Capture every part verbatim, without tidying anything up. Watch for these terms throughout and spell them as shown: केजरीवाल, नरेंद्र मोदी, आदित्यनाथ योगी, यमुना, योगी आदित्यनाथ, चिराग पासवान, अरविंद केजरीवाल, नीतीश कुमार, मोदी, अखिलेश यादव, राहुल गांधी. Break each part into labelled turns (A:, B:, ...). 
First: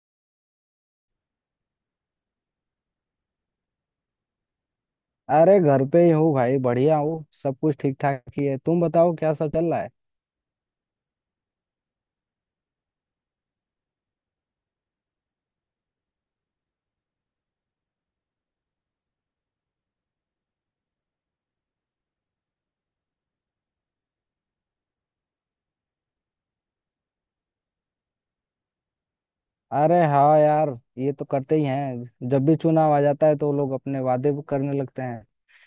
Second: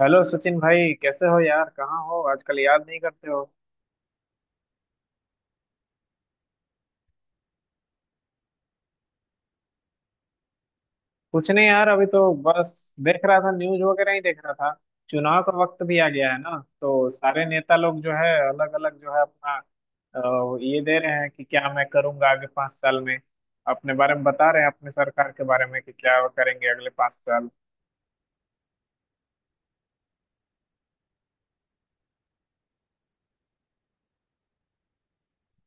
A: Hello Sachin भाई, कैसे हो यार? कहाँ हो आजकल, याद नहीं करते हो?
B: अरे घर पे ही हूँ भाई। बढ़िया हूँ, सब कुछ ठीक ठाक ही है। तुम बताओ क्या सब चल रहा है।
A: कुछ नहीं यार, अभी तो बस देख रहा था, न्यूज वगैरह ही देख रहा था। चुनाव का वक्त भी आ गया है ना, तो सारे नेता लोग जो है अलग अलग जो है अपना अ, ये दे रहे हैं कि क्या मैं करूंगा आगे पाँच साल में। अपने बारे में बता रहे हैं, अपने सरकार के बारे में कि क्या वो करेंगे अगले पाँच साल।
B: अरे हाँ यार, ये तो करते ही हैं। जब भी चुनाव आ जाता है तो लोग अपने वादे भी करने लगते हैं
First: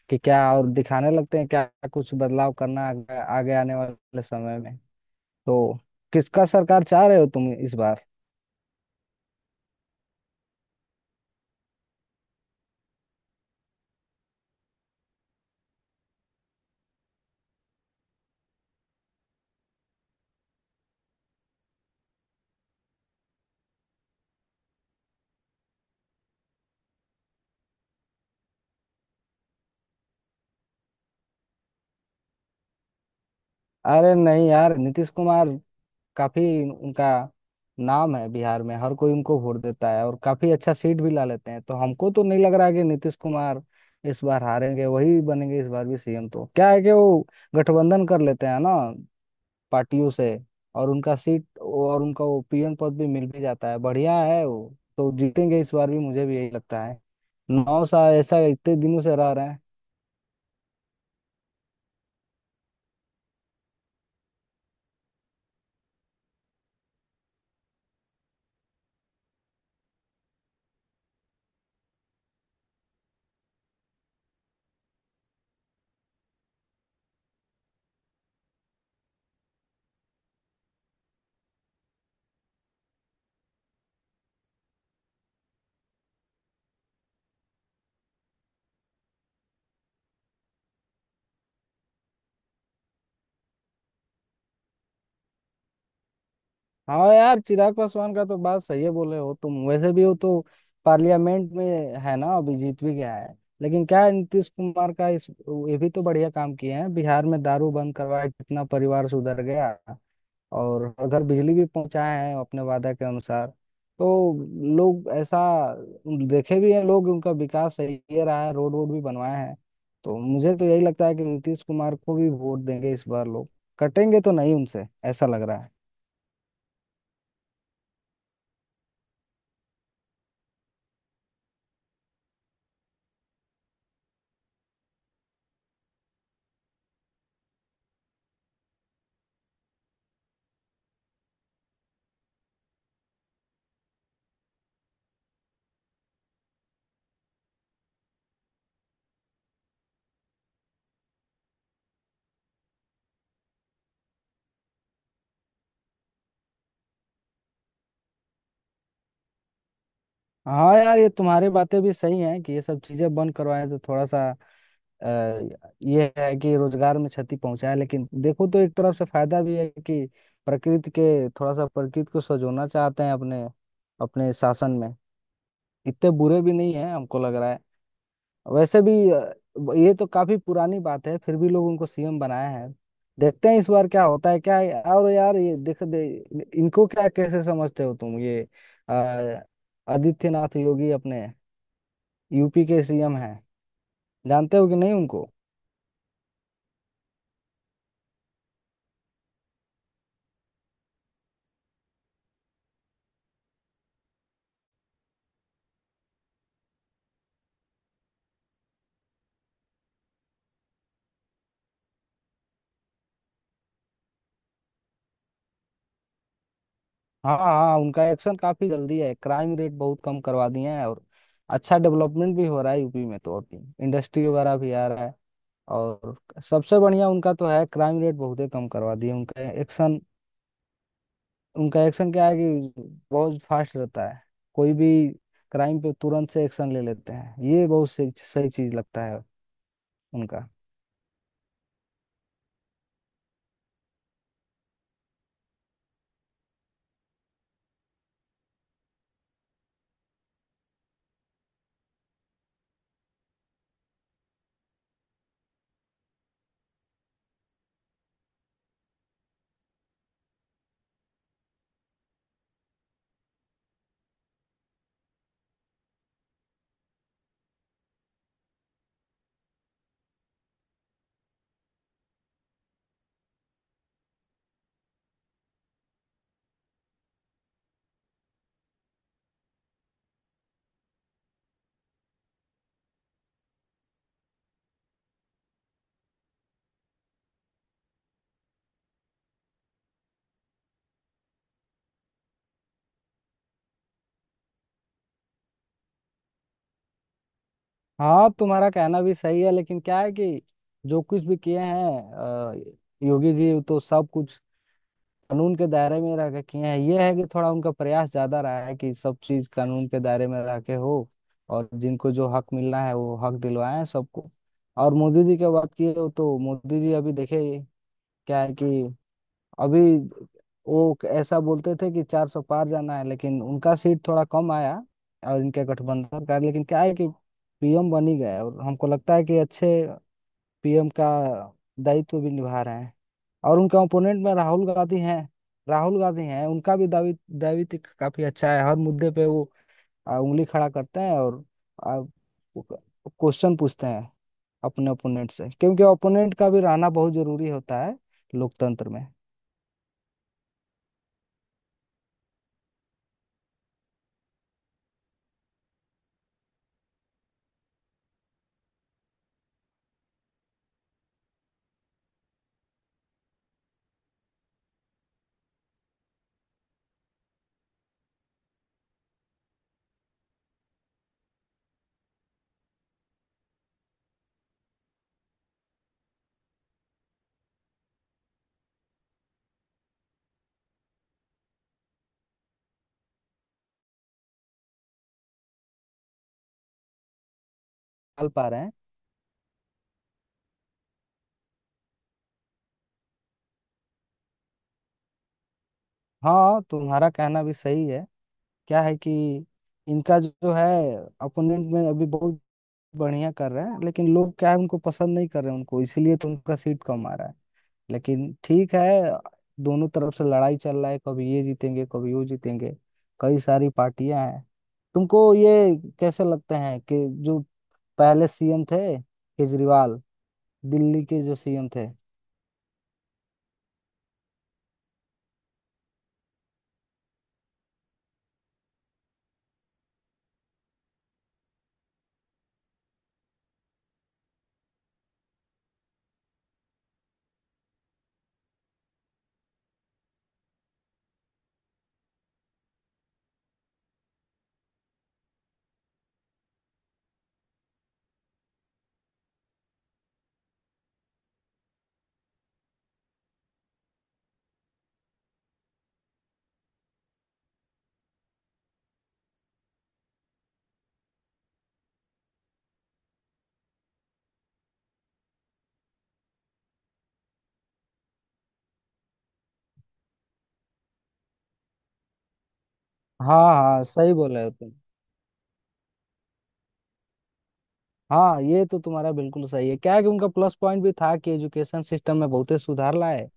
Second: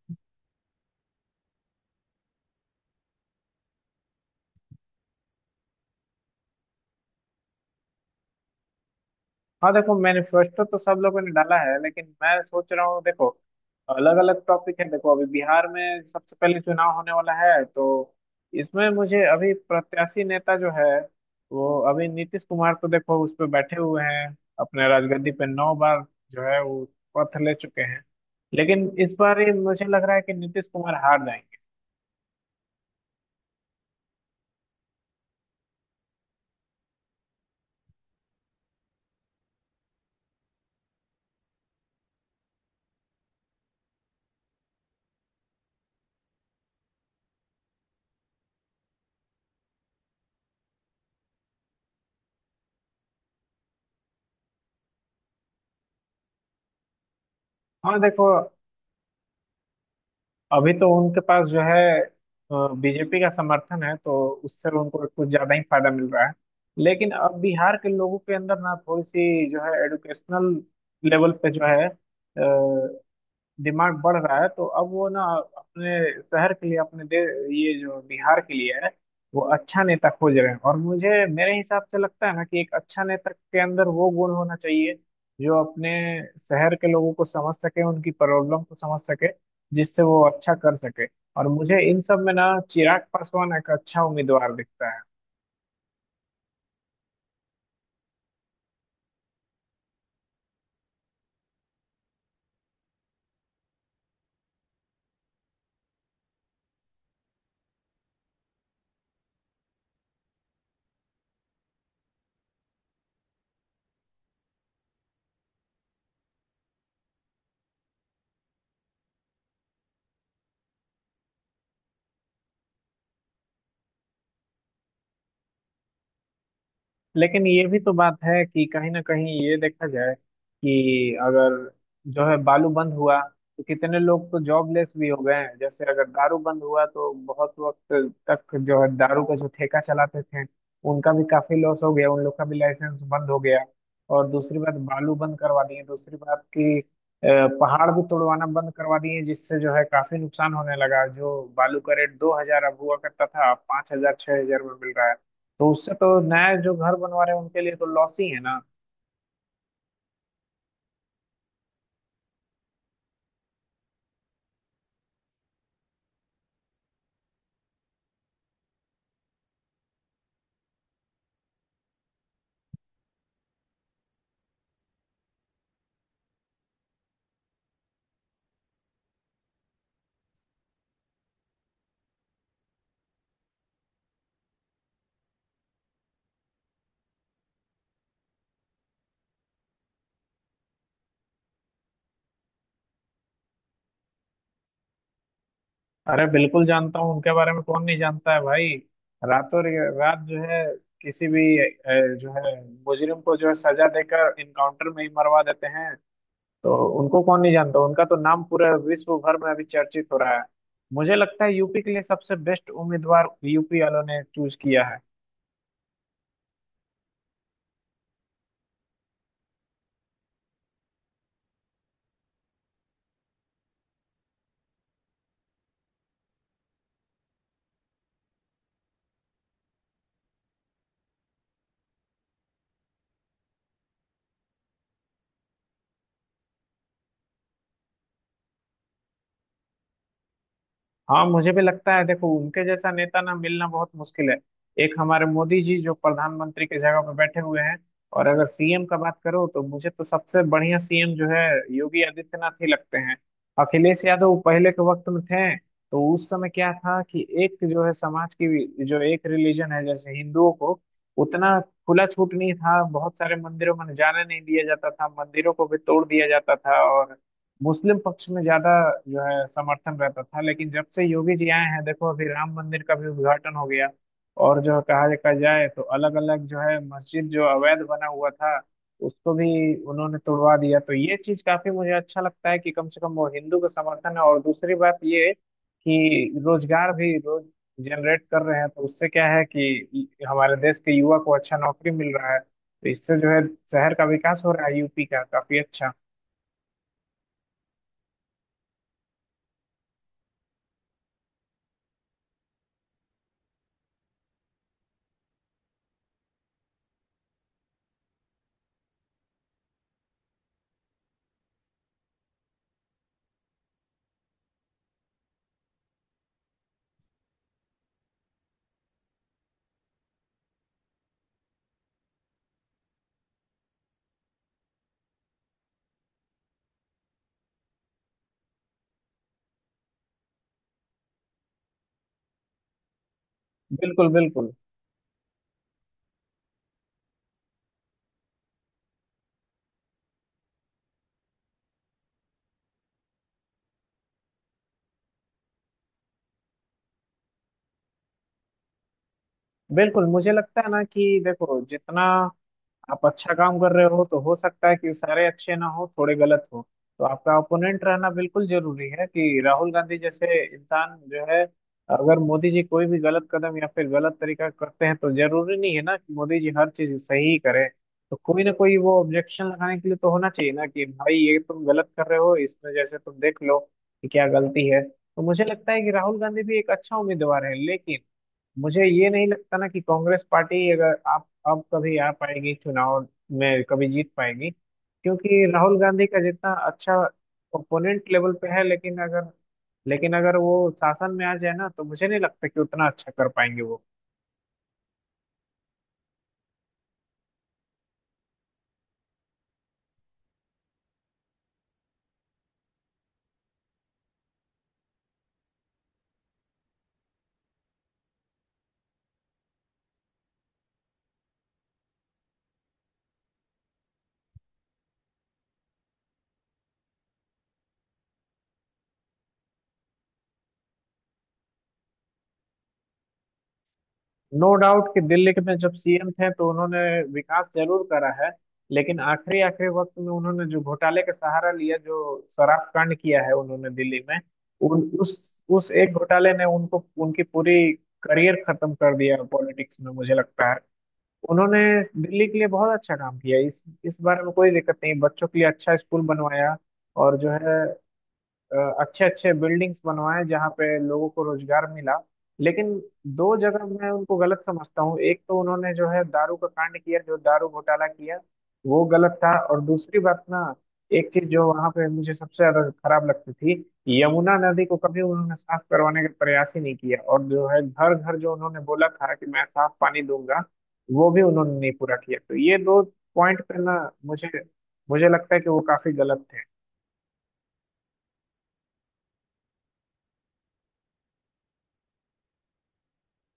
B: कि क्या और दिखाने लगते हैं क्या। कुछ बदलाव करना है आगे, आगे आने वाले समय में। तो किसका सरकार चाह रहे हो तुम इस बार।
A: हाँ देखो, मैनिफेस्टो तो तो सब लोगों ने डाला है, लेकिन मैं सोच रहा हूँ। देखो, अलग अलग टॉपिक है। देखो अभी बिहार में सबसे पहले चुनाव होने वाला है, तो इसमें मुझे अभी प्रत्याशी नेता जो है, वो अभी नीतीश कुमार तो देखो उस पर बैठे हुए हैं, अपने राजगद्दी पे नौ बार जो है वो पथ ले चुके हैं। लेकिन इस बार ये मुझे लग रहा है कि नीतीश कुमार हार जाएंगे।
B: अरे नहीं यार, नीतीश कुमार काफी, उनका नाम है बिहार में। हर कोई उनको वोट देता है और काफी अच्छा सीट भी ला लेते हैं। तो हमको तो नहीं लग रहा है कि नीतीश कुमार इस बार हारेंगे। वही बनेंगे इस बार भी सीएम। तो क्या है कि वो गठबंधन कर लेते हैं ना पार्टियों से, और उनका सीट और उनका वो पीएम पद भी मिल भी जाता है। बढ़िया है, वो तो जीतेंगे इस बार भी। मुझे भी यही लगता है। नौ
A: हाँ
B: साल
A: देखो,
B: ऐसा इतने दिनों से रह रहे हैं।
A: अभी तो उनके पास जो है बीजेपी का समर्थन है, तो उससे उनको कुछ ज्यादा ही फायदा मिल रहा है। लेकिन अब बिहार के लोगों के अंदर ना थोड़ी सी जो है एडुकेशनल लेवल पे जो है डिमांड बढ़ रहा है, तो अब वो ना अपने शहर के लिए अपने दे, ये जो बिहार के लिए है, वो अच्छा नेता खोज रहे हैं। और मुझे, मेरे हिसाब से लगता है ना कि एक अच्छा नेता के अंदर वो गुण होना चाहिए जो अपने शहर के लोगों को समझ सके, उनकी प्रॉब्लम को समझ सके, जिससे वो अच्छा कर सके। और मुझे इन सब में ना चिराग पासवान एक अच्छा उम्मीदवार दिखता है।
B: हाँ यार, चिराग पासवान का तो बात सही है बोले हो तुम। वैसे भी वो तो पार्लियामेंट में है ना, अभी जीत भी गया है। लेकिन क्या है, नीतीश कुमार का इस, ये भी तो बढ़िया काम किए हैं बिहार में। दारू बंद करवाया, कितना परिवार सुधर गया। और हर घर बिजली भी पहुंचाए हैं अपने वादा के अनुसार। तो लोग ऐसा देखे भी हैं। लोग उनका विकास सही है रहा है, रोड वोड भी बनवाए हैं। तो मुझे तो यही लगता है कि नीतीश कुमार को भी वोट देंगे इस बार लोग। कटेंगे तो नहीं उनसे, ऐसा लग रहा है।
A: लेकिन ये भी तो बात है कि कहीं ना कहीं ये देखा जाए कि अगर जो है बालू बंद हुआ तो कितने लोग तो जॉबलेस भी हो गए हैं। जैसे अगर दारू बंद हुआ तो बहुत वक्त तक जो है दारू का जो ठेका चलाते थे, उनका भी काफी लॉस हो गया, उन लोग का भी लाइसेंस बंद हो गया। और दूसरी बात, बालू बंद करवा दिए। दूसरी बात कि अ, पहाड़ भी तोड़वाना बंद करवा दिए, जिससे जो है काफी नुकसान होने लगा। जो बालू का रेट दो हज़ार अब हुआ करता था, अब पाँच हज़ार छह हज़ार में मिल रहा है। तो उससे तो नया जो घर बनवा रहे हैं उनके लिए तो लॉस ही है ना।
B: हाँ यार, ये तुम्हारी बातें भी सही हैं कि ये सब चीजें बंद करवाएं तो थोड़ा सा अ, ये है कि रोजगार में क्षति पहुंचाए। लेकिन देखो तो एक तरफ से फायदा भी है कि प्रकृति के थोड़ा सा, प्रकृति को सजोना चाहते हैं अपने अपने शासन में। इतने बुरे भी नहीं है हमको लग रहा है। वैसे भी अ, ब- ये तो काफी पुरानी बात है, फिर भी लोग उनको सीएम बनाया है। देखते हैं इस बार क्या होता है क्या है? और यार, ये देख दे इनको, क्या कैसे समझते हो तुम ये अ, आदित्यनाथ योगी। अपने यूपी के सीएम हैं, जानते हो कि नहीं उनको।
A: अरे बिल्कुल जानता हूँ उनके बारे में, कौन नहीं जानता है भाई। रातों रे- रात जो है किसी भी अ, जो है मुजरिम को जो है सजा देकर इनकाउंटर में ही मरवा देते हैं। तो उनको कौन नहीं जानता, उनका तो नाम पूरे विश्व भर में अभी चर्चित हो रहा है। मुझे लगता है यूपी के लिए सबसे बेस्ट उम्मीदवार यूपी वालों ने चूज किया है।
B: हाँ हाँ, उनका एक्शन काफी जल्दी है। क्राइम रेट बहुत कम करवा दिए हैं और अच्छा डेवलपमेंट भी हो रहा है यूपी में। तो अभी इंडस्ट्री वगैरह भी आ रहा है। और सबसे बढ़िया उनका तो है, क्राइम रेट बहुत ही कम करवा दिए। उनका एक्शन उनका एक्शन क्या है कि बहुत फास्ट रहता है। कोई भी क्राइम पे तुरंत से एक्शन ले लेते हैं। ये बहुत सही सही चीज लगता है उनका।
A: हाँ मुझे भी लगता है, देखो उनके जैसा नेता ना मिलना बहुत मुश्किल है। एक हमारे मोदी जी जो प्रधानमंत्री की जगह पर बैठे हुए हैं, और अगर सीएम का बात करो तो मुझे तो सबसे बढ़िया सीएम जो है योगी आदित्यनाथ ही लगते हैं। अखिलेश यादव पहले के वक्त में थे तो उस समय क्या था कि एक जो है समाज की जो एक रिलीजन है, जैसे हिंदुओं को उतना खुला छूट नहीं था, बहुत सारे मंदिरों में जाने नहीं दिया जाता था, मंदिरों को भी तोड़ दिया जाता था, और मुस्लिम पक्ष में ज्यादा जो है समर्थन रहता था। लेकिन जब से योगी जी आए हैं, देखो अभी राम मंदिर का भी उद्घाटन हो गया, और जो कहा देखा जाए तो अलग अलग जो है मस्जिद जो अवैध बना हुआ था, उसको भी उन्होंने तोड़वा दिया। तो ये चीज काफी मुझे अच्छा लगता है कि कम से कम वो हिंदू का समर्थन है। और दूसरी बात ये कि रोजगार भी रोज जनरेट कर रहे हैं, तो उससे क्या है कि हमारे देश के युवा को अच्छा नौकरी मिल रहा है, तो इससे जो है शहर का विकास हो रहा है यूपी का काफी अच्छा।
B: हाँ तुम्हारा कहना भी सही है। लेकिन क्या है कि जो कुछ भी किए हैं अ, योगी जी तो सब कुछ कानून के दायरे में रह के किए हैं। ये है कि थोड़ा उनका प्रयास ज्यादा रहा है कि सब चीज कानून के दायरे में रह के हो। और जिनको जो हक मिलना है वो हक दिलवाए हैं सबको। और मोदी जी के बात की हो तो मोदी जी अभी देखे, क्या है कि अभी वो ऐसा बोलते थे कि चार सौ पार जाना है। लेकिन उनका सीट थोड़ा कम आया और इनके गठबंधन का। लेकिन क्या है कि पीएम बन ही गए और हमको लगता है कि अच्छे पीएम का दायित्व भी निभा रहे हैं। और उनके
A: बिल्कुल
B: ओपोनेंट में
A: बिल्कुल।
B: राहुल गांधी हैं। राहुल गांधी हैं, उनका भी दावी दावित्व काफी अच्छा है। हर मुद्दे पे वो आ, उंगली खड़ा करते हैं और क्वेश्चन पूछते हैं अपने ओपोनेंट से। क्योंकि ओपोनेंट का भी रहना बहुत जरूरी होता है लोकतंत्र में।
A: बिल्कुल मुझे लगता है ना कि देखो, जितना आप अच्छा काम कर रहे हो तो हो सकता है कि सारे अच्छे ना हो, थोड़े गलत हो। तो आपका ओपोनेंट रहना बिल्कुल जरूरी है कि राहुल गांधी जैसे इंसान जो है, अगर मोदी जी कोई भी गलत कदम या फिर गलत तरीका करते हैं, तो जरूरी नहीं है ना कि मोदी जी हर चीज सही ही करें। तो कोई ना कोई वो ऑब्जेक्शन लगाने के लिए तो होना चाहिए ना कि भाई ये तुम गलत कर रहे हो, इसमें जैसे तुम देख लो कि क्या गलती है। तो मुझे लगता है कि राहुल गांधी भी एक अच्छा उम्मीदवार है, लेकिन मुझे ये नहीं लगता ना कि कांग्रेस पार्टी अगर आप अब कभी आ पाएगी, चुनाव में कभी जीत पाएगी। क्योंकि राहुल गांधी का जितना अच्छा ओपोनेंट
B: चल
A: लेवल पे
B: पा रहे
A: है,
B: हैं।
A: लेकिन अगर, लेकिन अगर वो शासन में आ जाए ना तो मुझे नहीं लगता कि उतना अच्छा कर पाएंगे वो।
B: हाँ तुम्हारा कहना भी सही है। क्या है कि इनका जो है अपोनेंट में अभी बहुत बढ़िया कर रहे हैं। लेकिन लोग क्या है उनको पसंद नहीं कर रहे हैं उनको, इसीलिए तो उनका सीट कम आ रहा है। लेकिन ठीक है, दोनों तरफ से लड़ाई चल रहा है। कभी ये जीतेंगे कभी वो जीतेंगे। कई सारी पार्टियां हैं। तुमको ये कैसे लगते हैं कि जो पहले सीएम थे केजरीवाल, दिल्ली के जो सीएम थे।
A: नो डाउट कि दिल्ली के में जब सीएम थे तो उन्होंने विकास जरूर करा है, लेकिन आखिरी आखिरी वक्त में उन्होंने जो घोटाले का सहारा लिया, जो शराब कांड किया है उन्होंने दिल्ली में, उन उस उस एक घोटाले ने उनको, उनकी पूरी करियर खत्म कर दिया पॉलिटिक्स में, मुझे लगता है। उन्होंने दिल्ली के लिए बहुत अच्छा काम किया, इस इस बारे में कोई दिक्कत नहीं। बच्चों के लिए अच्छा स्कूल बनवाया, और जो है अच्छे अच्छे बिल्डिंग्स बनवाए, जहाँ पे लोगों को रोजगार मिला। लेकिन दो जगह मैं उनको गलत समझता हूँ। एक तो उन्होंने जो है दारू का कांड किया, जो दारू घोटाला किया, वो गलत था। और दूसरी बात ना, एक चीज जो वहां पे मुझे सबसे ज्यादा खराब लगती थी, यमुना नदी को कभी उन्होंने साफ करवाने का प्रयास ही नहीं किया। और जो है घर घर जो उन्होंने बोला था कि मैं साफ पानी दूंगा, वो भी उन्होंने नहीं पूरा किया। तो ये दो पॉइंट
B: हाँ
A: पे ना
B: हाँ, सही
A: मुझे
B: बोले हो तुम।
A: मुझे लगता है कि वो काफी गलत थे।
B: हाँ ये तो तुम्हारा बिल्कुल सही है। क्या है कि उनका प्लस पॉइंट भी था कि एजुकेशन सिस्टम में बहुत ही सुधार लाए।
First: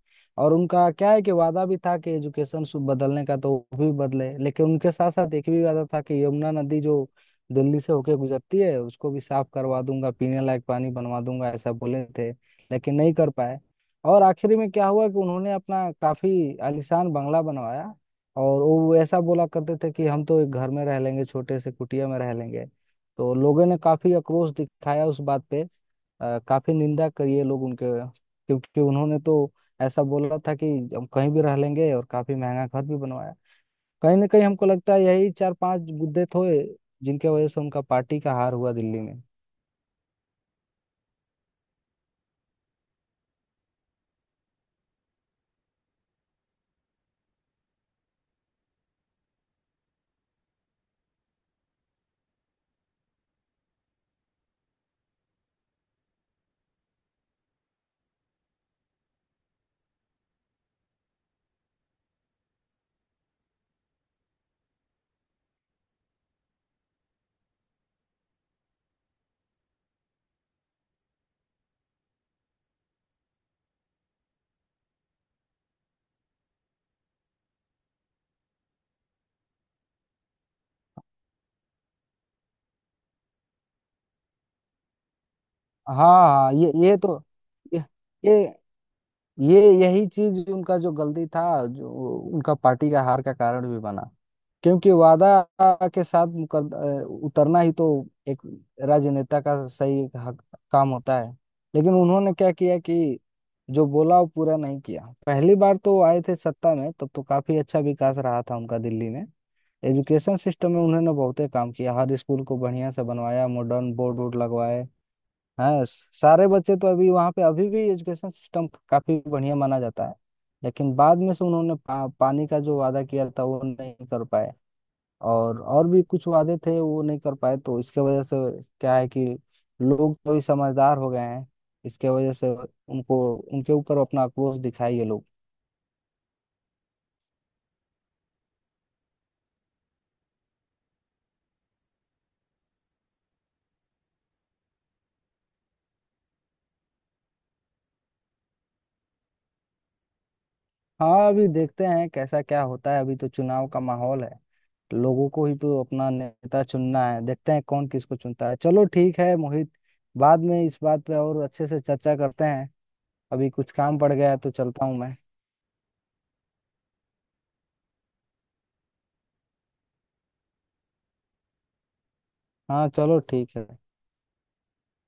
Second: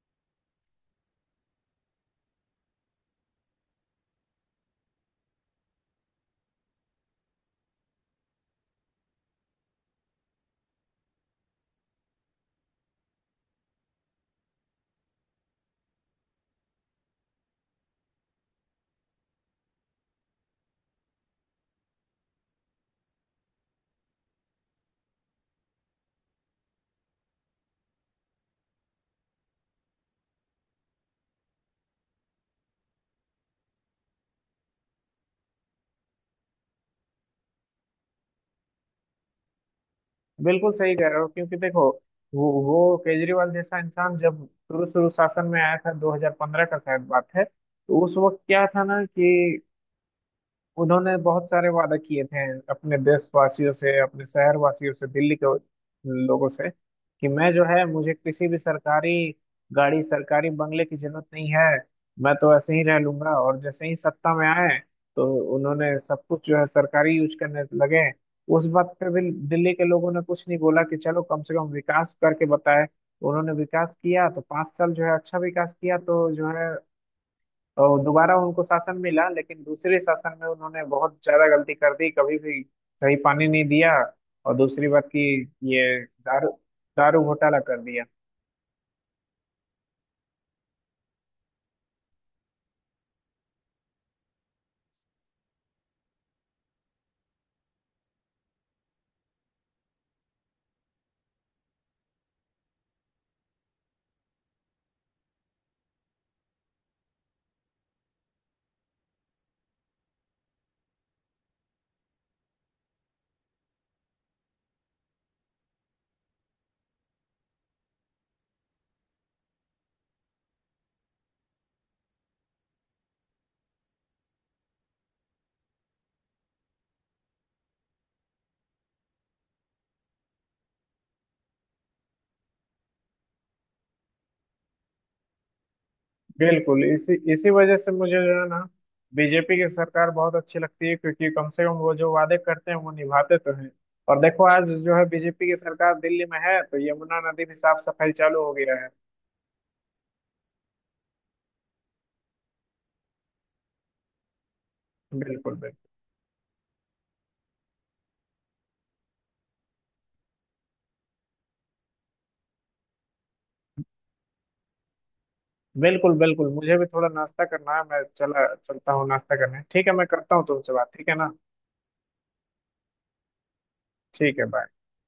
B: और उनका क्या है कि वादा भी था कि एजुकेशन सु- बदलने का, तो वो भी बदले। लेकिन उनके साथ साथ एक भी वादा था कि यमुना नदी जो दिल्ली से होके गुजरती है उसको भी साफ करवा दूंगा, पीने लायक पानी बनवा दूंगा ऐसा बोले थे। लेकिन नहीं कर पाए। और आखिर में क्या हुआ कि उन्होंने अपना काफी आलीशान बंगला बनवाया। और वो ऐसा बोला करते थे कि हम तो एक घर में रह लेंगे, छोटे से कुटिया में रह लेंगे। तो लोगों ने काफी आक्रोश दिखाया उस बात पे। अ, काफी निंदा करी है लोग उनके। क्योंकि उन्होंने तो ऐसा बोला था कि हम कहीं भी रह लेंगे, और काफी महंगा घर भी बनवाया। कहीं ना कहीं हमको लगता है यही चार पांच मुद्दे थे जिनके वजह से उनका पार्टी का हार हुआ दिल्ली में।
A: बिल्कुल सही कह रहे हो, क्योंकि देखो वो वो केजरीवाल जैसा इंसान जब शुरू शुरू शासन में आया था, दो हज़ार पंद्रह का शायद बात है, तो उस वक्त क्या था ना कि उन्होंने बहुत सारे वादा किए थे अपने देशवासियों से, अपने शहरवासियों से, दिल्ली के लोगों से कि मैं जो है, मुझे किसी भी सरकारी गाड़ी, सरकारी बंगले की जरूरत नहीं है, मैं तो ऐसे ही रह लूंगा। और जैसे ही सत्ता में आए तो उन्होंने सब कुछ जो है सरकारी यूज करने लगे। उस बात पे भी दिल्ली के लोगों ने कुछ नहीं बोला कि चलो कम से कम विकास करके बताए। उन्होंने विकास किया तो पाँच साल जो है अच्छा विकास किया, तो जो है और दोबारा उनको शासन मिला। लेकिन दूसरे शासन में उन्होंने बहुत ज्यादा गलती कर दी, कभी भी सही पानी नहीं दिया। और दूसरी बात की, ये
B: हाँ
A: दारू,
B: हाँ, ये ये
A: दारू
B: तो
A: घोटाला कर
B: ये
A: दिया।
B: ये ये यही चीज उनका जो गलती था, जो उनका पार्टी का हार का कारण भी बना। क्योंकि वादा के साथ मुकद- अ, उतरना ही तो एक राजनेता का सही एक हक, काम होता है। लेकिन उन्होंने क्या किया कि जो बोला वो पूरा नहीं किया। पहली बार तो वो आए थे सत्ता में, तब तो काफी अच्छा विकास रहा था उनका दिल्ली में। एजुकेशन सिस्टम में उन्होंने बहुते काम किया, हर स्कूल को बढ़िया से बनवाया, मॉडर्न बोर्ड वोर्ड लगवाए। हाँ, सारे बच्चे तो अभी वहाँ पे अभी भी एजुकेशन सिस्टम काफी बढ़िया माना जाता है। लेकिन बाद में से उन्होंने पा, पानी का जो वादा किया था वो नहीं कर पाए। और और भी कुछ वादे थे वो नहीं कर पाए। तो इसके वजह से क्या है कि लोग तो भी समझदार हो गए हैं। इसके वजह से उनको उनके ऊपर अपना आक्रोश दिखाए ये लोग।
A: बिल्कुल इसी इसी वजह से मुझे जो है ना बीजेपी की सरकार बहुत अच्छी लगती है, क्योंकि कम से कम वो जो वादे करते हैं वो निभाते तो हैं। और देखो आज जो है बीजेपी की सरकार दिल्ली में है, तो यमुना नदी भी साफ सफाई चालू हो गया है।
B: हाँ, अभी देखते हैं कैसा क्या होता है। अभी तो चुनाव का माहौल है। लोगों को
A: बिल्कुल
B: ही
A: बिल्कुल।
B: तो अपना नेता चुनना है, देखते हैं कौन किसको चुनता है। चलो ठीक है मोहित, बाद में इस बात पे और अच्छे से चर्चा करते हैं। अभी कुछ काम पड़ गया है तो चलता हूँ मैं।
A: बिल्कुल बिल्कुल मुझे भी थोड़ा नाश्ता करना है, मैं चला, चलता हूँ नाश्ता करने। ठीक है, मैं करता हूँ तुमसे बात, ठीक है ना।
B: हाँ चलो ठीक है।
A: ठीक है, बाय।